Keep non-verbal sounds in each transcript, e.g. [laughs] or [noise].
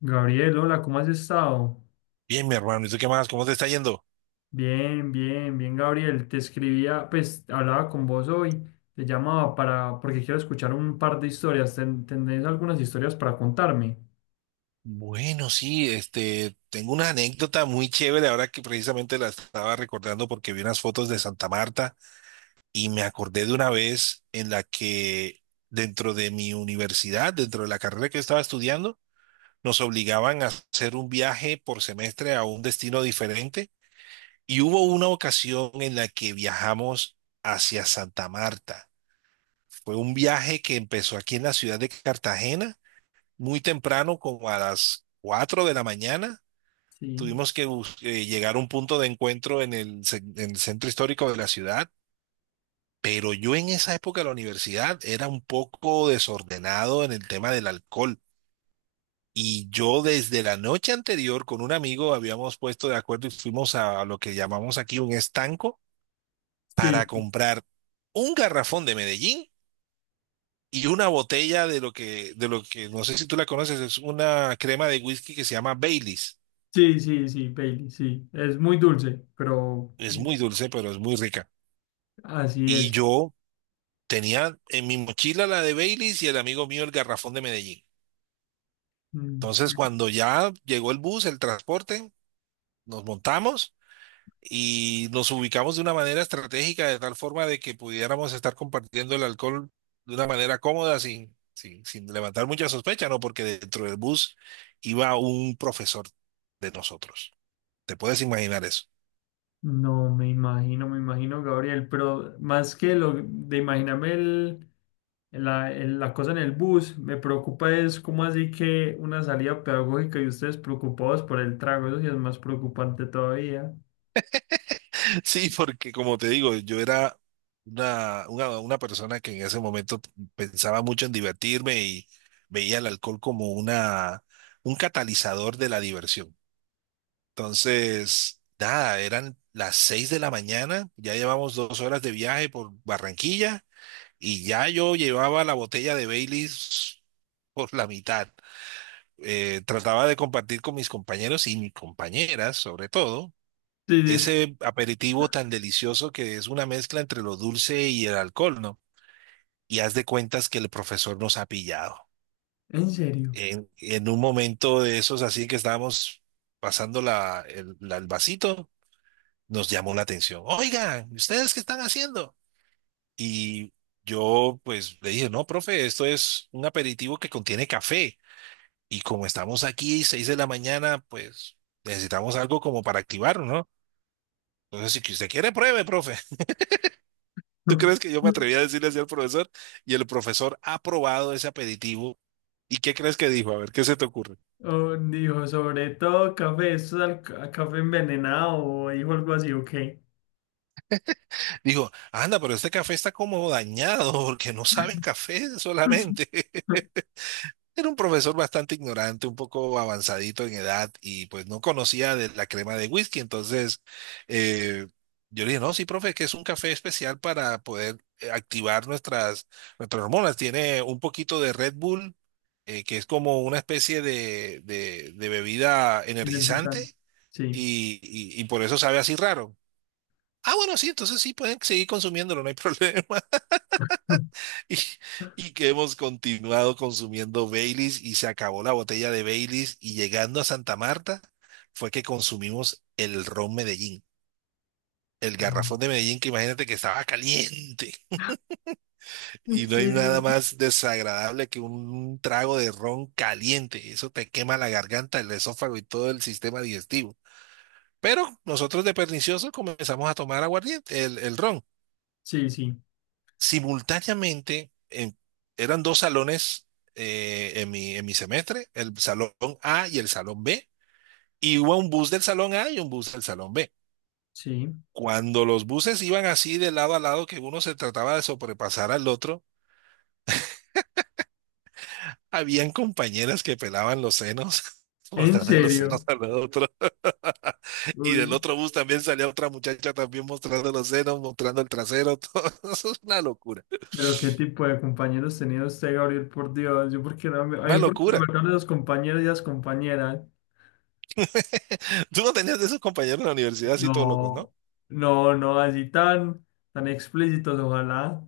Gabriel, hola, ¿cómo has estado? Bien, mi hermano, ¿y tú qué más? ¿Cómo te está yendo? Bien, bien, bien, Gabriel. Te escribía, pues hablaba con vos hoy, te llamaba para, porque quiero escuchar un par de historias. ¿Tenés algunas historias para contarme? Bueno, sí, tengo una anécdota muy chévere ahora que precisamente la estaba recordando porque vi unas fotos de Santa Marta y me acordé de una vez en la que dentro de mi universidad, dentro de la carrera que estaba estudiando, nos obligaban a hacer un viaje por semestre a un destino diferente y hubo una ocasión en la que viajamos hacia Santa Marta. Fue un viaje que empezó aquí en la ciudad de Cartagena muy temprano, como a las 4 de la mañana. Sí, Tuvimos que llegar a un punto de encuentro en en el centro histórico de la ciudad, pero yo en esa época de la universidad era un poco desordenado en el tema del alcohol. Y yo desde la noche anterior con un amigo habíamos puesto de acuerdo y fuimos a lo que llamamos aquí un estanco para sí, comprar un garrafón de Medellín y una botella de lo que, no sé si tú la conoces, es una crema de whisky que se llama Baileys. sí, sí, sí, Bailey, sí. Es muy dulce, pero Es muy dulce, pero es muy rica. así Y es. yo tenía en mi mochila la de Baileys y el amigo mío el garrafón de Medellín. Mm, sí. Entonces, cuando ya llegó el bus, el transporte, nos montamos y nos ubicamos de una manera estratégica, de tal forma de que pudiéramos estar compartiendo el alcohol de una manera cómoda, sin levantar mucha sospecha, ¿no? Porque dentro del bus iba un profesor de nosotros. ¿Te puedes imaginar eso? No, me imagino, Gabriel, pero más que lo de imaginarme el la, la cosa en el bus. Me preocupa es cómo así que una salida pedagógica y ustedes preocupados por el trago. Eso sí es más preocupante todavía. [laughs] Sí, porque como te digo, yo era una persona que en ese momento pensaba mucho en divertirme y veía el alcohol como un catalizador de la diversión. Entonces, nada, eran las 6 de la mañana, ya llevamos 2 horas de viaje por Barranquilla y ya yo llevaba la botella de Baileys por la mitad. Trataba de compartir con mis compañeros y mis compañeras, sobre todo Sí, sí, sí. ese aperitivo tan delicioso que es una mezcla entre lo dulce y el alcohol, ¿no? Y haz de cuentas que el profesor nos ha pillado. En serio. En un momento de esos así que estábamos pasando el vasito, nos llamó la atención. Oigan, ¿ustedes qué están haciendo? Y yo pues le dije, no, profe, esto es un aperitivo que contiene café. Y como estamos aquí, 6 de la mañana, pues necesitamos algo como para activarnos, ¿no? Entonces, si que usted quiere, pruebe, profe. ¿Tú crees que yo me [laughs] atreví a decirle así al profesor? Y el profesor ha probado ese aperitivo. ¿Y qué crees que dijo? A ver, ¿qué se te ocurre? Oh, dijo, sobre todo café, esto es café envenenado, o dijo algo así, ok. Dijo, anda, pero este café está como dañado [laughs] porque no sabe a café solamente. [laughs] Era un profesor bastante ignorante, un poco avanzadito en edad y pues no conocía de la crema de whisky. Entonces eh, yo le dije, no, sí, profe, es que es un café especial para poder activar nuestras hormonas. Tiene un poquito de Red Bull, que es como una especie de, de bebida Energizante. energizante Sí. y por eso sabe así raro. Ah, bueno, sí, entonces sí pueden seguir consumiéndolo, no hay [laughs] problema. [laughs] [laughs] Y, y que hemos continuado consumiendo Baileys y se acabó la botella de Baileys y llegando a Santa Marta fue que consumimos el ron Medellín, el garrafón Ajá. de Medellín que imagínate que estaba caliente Sí, y no hay nada sí, más desagradable que un trago de ron caliente, eso te quema la garganta, el esófago y todo el sistema digestivo. Pero nosotros de perniciosos comenzamos a tomar aguardiente, el ron sí, sí, simultáneamente. Eran dos salones en en mi semestre, el salón A y el salón B. Iba un bus del salón A y un bus del salón B. sí. Cuando los buses iban así de lado a lado, que uno se trataba de sobrepasar al otro, habían compañeras que pelaban los senos, [laughs] En mostrando los senos serio. al otro. [laughs] Y del Uy. otro bus también salía otra muchacha también mostrando los senos, mostrando el trasero, [laughs] todo. Eso es una locura, Pero qué tipo de compañeros tenía usted, Gabriel, por Dios. Yo porque no me, a una mí porque me locura. marcaron esos compañeros y las compañeras. [laughs] Tú no tenías de esos compañeros en la universidad así todos locos, ¿no? No, no, no, así tan, tan explícitos, ojalá.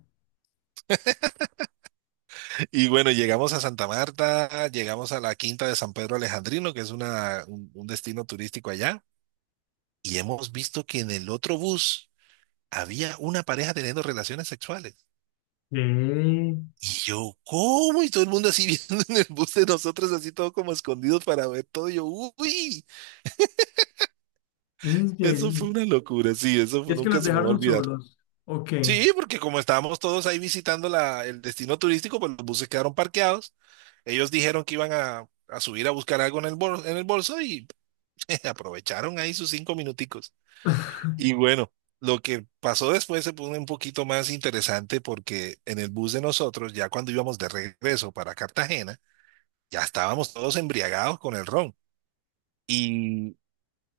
Y bueno, llegamos a Santa Marta, llegamos a la Quinta de San Pedro Alejandrino, que es un destino turístico allá, y hemos visto que en el otro bus había una pareja teniendo relaciones sexuales. ¿Qué? Y yo, ¿cómo? Y todo el mundo así [laughs] viendo en el bus de nosotros, así todo como escondidos para ver todo. Y yo, uy, ¿En eso fue serio? una locura, sí, ¿Es que nunca los se me va a dejaron olvidar. solos? Ok. Sí, porque como estábamos todos ahí visitando el destino turístico, pues los buses quedaron parqueados. Ellos dijeron que iban a subir a buscar algo en el bolso, y [laughs] aprovecharon ahí sus 5 minuticos. Y [laughs] bueno, lo que pasó después se pone un poquito más interesante porque en el bus de nosotros, ya cuando íbamos de regreso para Cartagena, ya estábamos todos embriagados con el ron. Y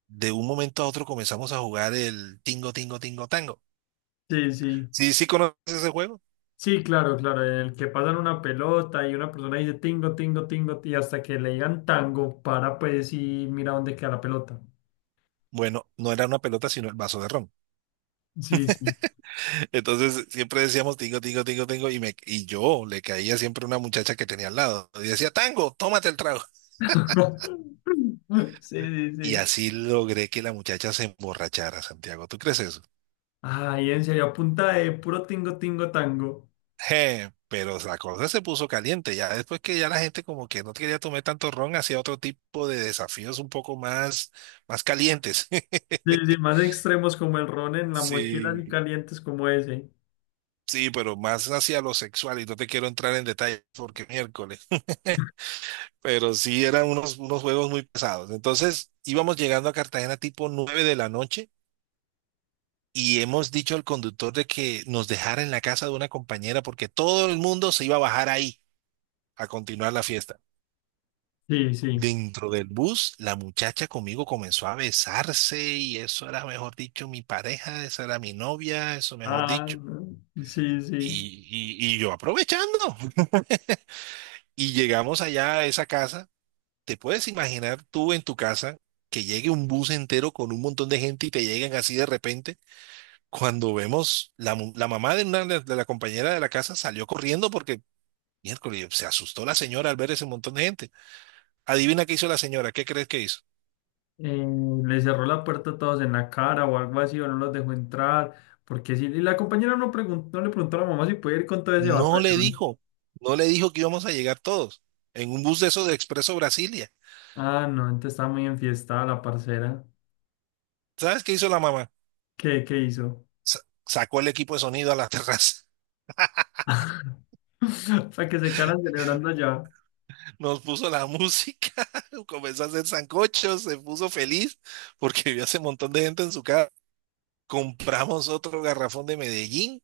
de un momento a otro comenzamos a jugar el tingo, tingo, tingo, tango. Sí, sí. ¿Sí, sí conoces ese juego? Sí, claro, claro. En el que pasan una pelota y una persona dice tingo, tingo, tingo, y hasta que le digan tango, para pues y mira dónde queda la pelota. Bueno, no era una pelota, sino el vaso de ron. Sí, sí. [laughs] Entonces siempre decíamos tingo, tingo, tingo, tingo, y yo le caía siempre una muchacha que tenía al lado. Y decía, tango, tómate el trago. [laughs] [laughs] Sí, sí, Y sí. así logré que la muchacha se emborrachara, Santiago. ¿Tú crees eso? Ay, en serio, a punta de puro tingo, tingo, tango. Je, pero la cosa se puso caliente. Ya después que ya la gente como que no quería tomar tanto ron, hacía otro tipo de desafíos un poco más calientes. [laughs] Sí, sí, más extremos como el ron en la mochila y Sí, calientes como ese. sí, pero más hacia lo sexual. Y no te quiero entrar en detalle porque miércoles. [laughs] Pero sí eran unos juegos muy pesados. Entonces íbamos llegando a Cartagena tipo 9 de la noche y hemos dicho al conductor de que nos dejara en la casa de una compañera porque todo el mundo se iba a bajar ahí a continuar la fiesta. Sí, sí. Dentro del bus, la muchacha conmigo comenzó a besarse y eso era, mejor dicho, mi pareja, esa era mi novia, eso mejor Ah, dicho. no, sí, sí. Y, y yo aprovechando. [laughs] Y llegamos allá a esa casa. ¿Te puedes imaginar tú en tu casa que llegue un bus entero con un montón de gente y te lleguen así de repente? Cuando vemos la mamá de la compañera de la casa salió corriendo porque miércoles se asustó la señora al ver ese montón de gente. Adivina qué hizo la señora, ¿qué crees que hizo? Eh, le cerró la puerta a todos en la cara o algo así, o no los dejó entrar. Porque sí, y la compañera no, no le preguntó a la mamá si puede ir con todo ese No le batallón. dijo, que íbamos a llegar todos en un bus de esos de Expreso Brasilia. Ah, no, entonces estaba muy enfiestada la parcera. ¿Sabes qué hizo la mamá? ¿Qué, qué hizo? Sa- Sacó el equipo de sonido a la [laughs] terraza. [laughs] Para que se quedaran celebrando allá. Nos puso la música, [laughs] comenzó a hacer sancochos, se puso feliz porque vio ese montón de gente en su casa. Compramos otro garrafón de Medellín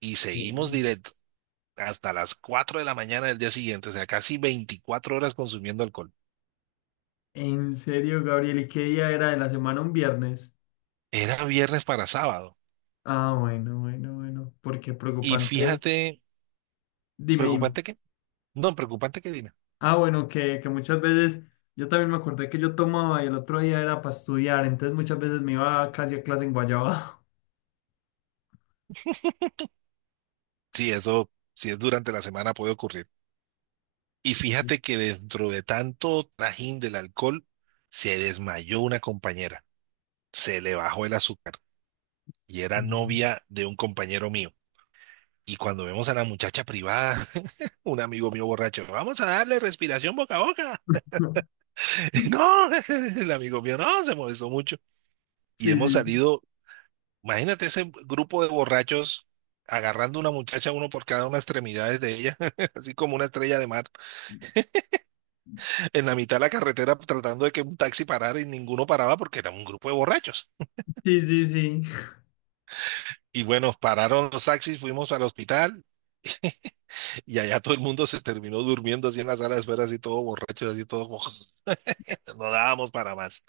y seguimos Sí. directo hasta las 4 de la mañana del día siguiente, o sea, casi 24 horas consumiendo alcohol. En serio, Gabriel, ¿y qué día era de la semana? ¿Un viernes? Era viernes para sábado. Ah, bueno, bueno, bueno, porque Y preocupante. fíjate, Dime, dime. preocupante que, no, preocupante que Dina. Ah, bueno, que muchas veces yo también me acordé que yo tomaba y el otro día era para estudiar, entonces muchas veces me iba casi a clase en Guayaba. Sí, eso, si es durante la semana puede ocurrir. Y fíjate que dentro de tanto trajín del alcohol, se desmayó una compañera, se le bajó el azúcar y era novia [laughs] de un compañero mío. Y cuando vemos a la muchacha privada, [laughs] un amigo mío borracho, vamos a darle respiración boca a boca. [laughs] No, [laughs] el amigo mío no, se molestó mucho. Y hemos Sí, sí, salido, imagínate ese grupo de borrachos agarrando una muchacha, uno por cada una extremidades de ella, [laughs] así como una estrella de mar, en la mitad de la carretera tratando de que un taxi parara y ninguno paraba porque era un grupo de borrachos. sí, sí, sí. Sí. Y bueno, pararon los taxis, fuimos al hospital. [laughs] Y allá todo el mundo se terminó durmiendo así en la sala de espera, así todo borracho, así todo como [laughs] no dábamos para más.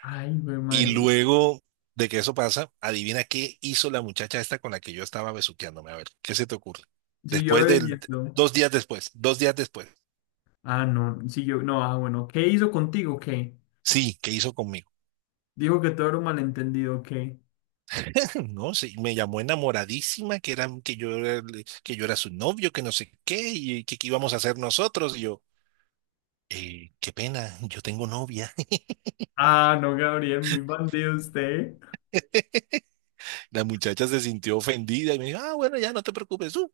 Ay, güey, Y madre. luego de que eso pasa, adivina qué hizo la muchacha esta con la que yo estaba besuqueándome. A ver, ¿qué se te ocurre? Siguió Después del, bebiendo. 2 días después. Ah, no, siguió, no, ah, bueno, ¿qué hizo contigo? ¿Qué? Sí, ¿qué hizo conmigo? Dijo que todo era un malentendido, ¿qué? [laughs] No, sí, me llamó enamoradísima, que era, que yo era, que yo era su novio, que no sé qué, y que qué íbamos a hacer nosotros. Y yo, qué pena, yo tengo novia. Ah, no, Gabriel, muy bandido usted. [laughs] La muchacha se sintió ofendida y me dijo, ah, bueno, ya no te preocupes.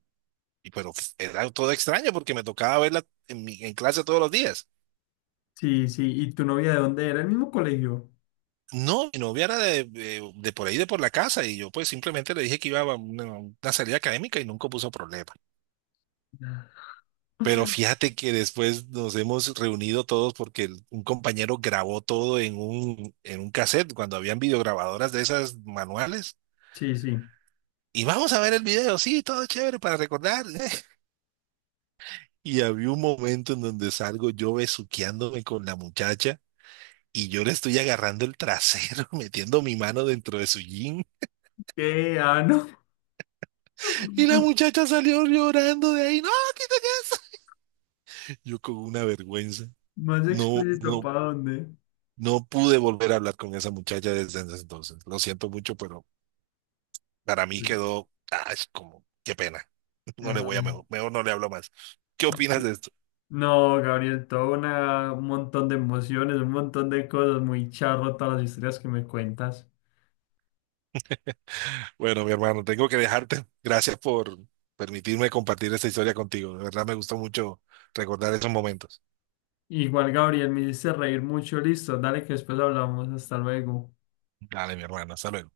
Pero era todo extraño porque me tocaba verla en clase todos los días. Sí, sí, ¿y tu novia de dónde era? ¿El mismo colegio? No, mi novia era de por ahí, de por la casa, y yo pues simplemente le dije que iba a una salida académica y nunca puso problema. Ah, Pero fíjate que después nos hemos reunido todos porque un compañero grabó todo en un cassette cuando habían videograbadoras de esas manuales. sí, sí. Y vamos a ver el video, sí, todo chévere para recordar. [laughs] Y había un momento en donde salgo yo besuqueándome con la muchacha. Y yo le estoy agarrando el trasero, [laughs] metiendo mi mano dentro de su jean. ¿Qué? Ah, no. Y la [laughs] muchacha salió llorando de ahí. No, quítate eso. Yo con una vergüenza. Más No, explícito, no, ¿para dónde? no pude volver a hablar con esa muchacha desde ese entonces. Lo siento mucho, pero para mí Sí. quedó, ay, como, qué pena. [laughs] No le Ajá. voy a mejor, Mejor no le hablo más. ¿Qué opinas de esto? No, Gabriel, todo un montón de emociones, un montón de cosas, muy charro todas las historias que me cuentas. Bueno, mi hermano, tengo que dejarte. Gracias por permitirme compartir esta historia contigo. De verdad me gustó mucho recordar esos momentos. Igual, Gabriel, me hiciste reír mucho, listo, dale que después hablamos, hasta luego. Dale, mi hermano, hasta luego.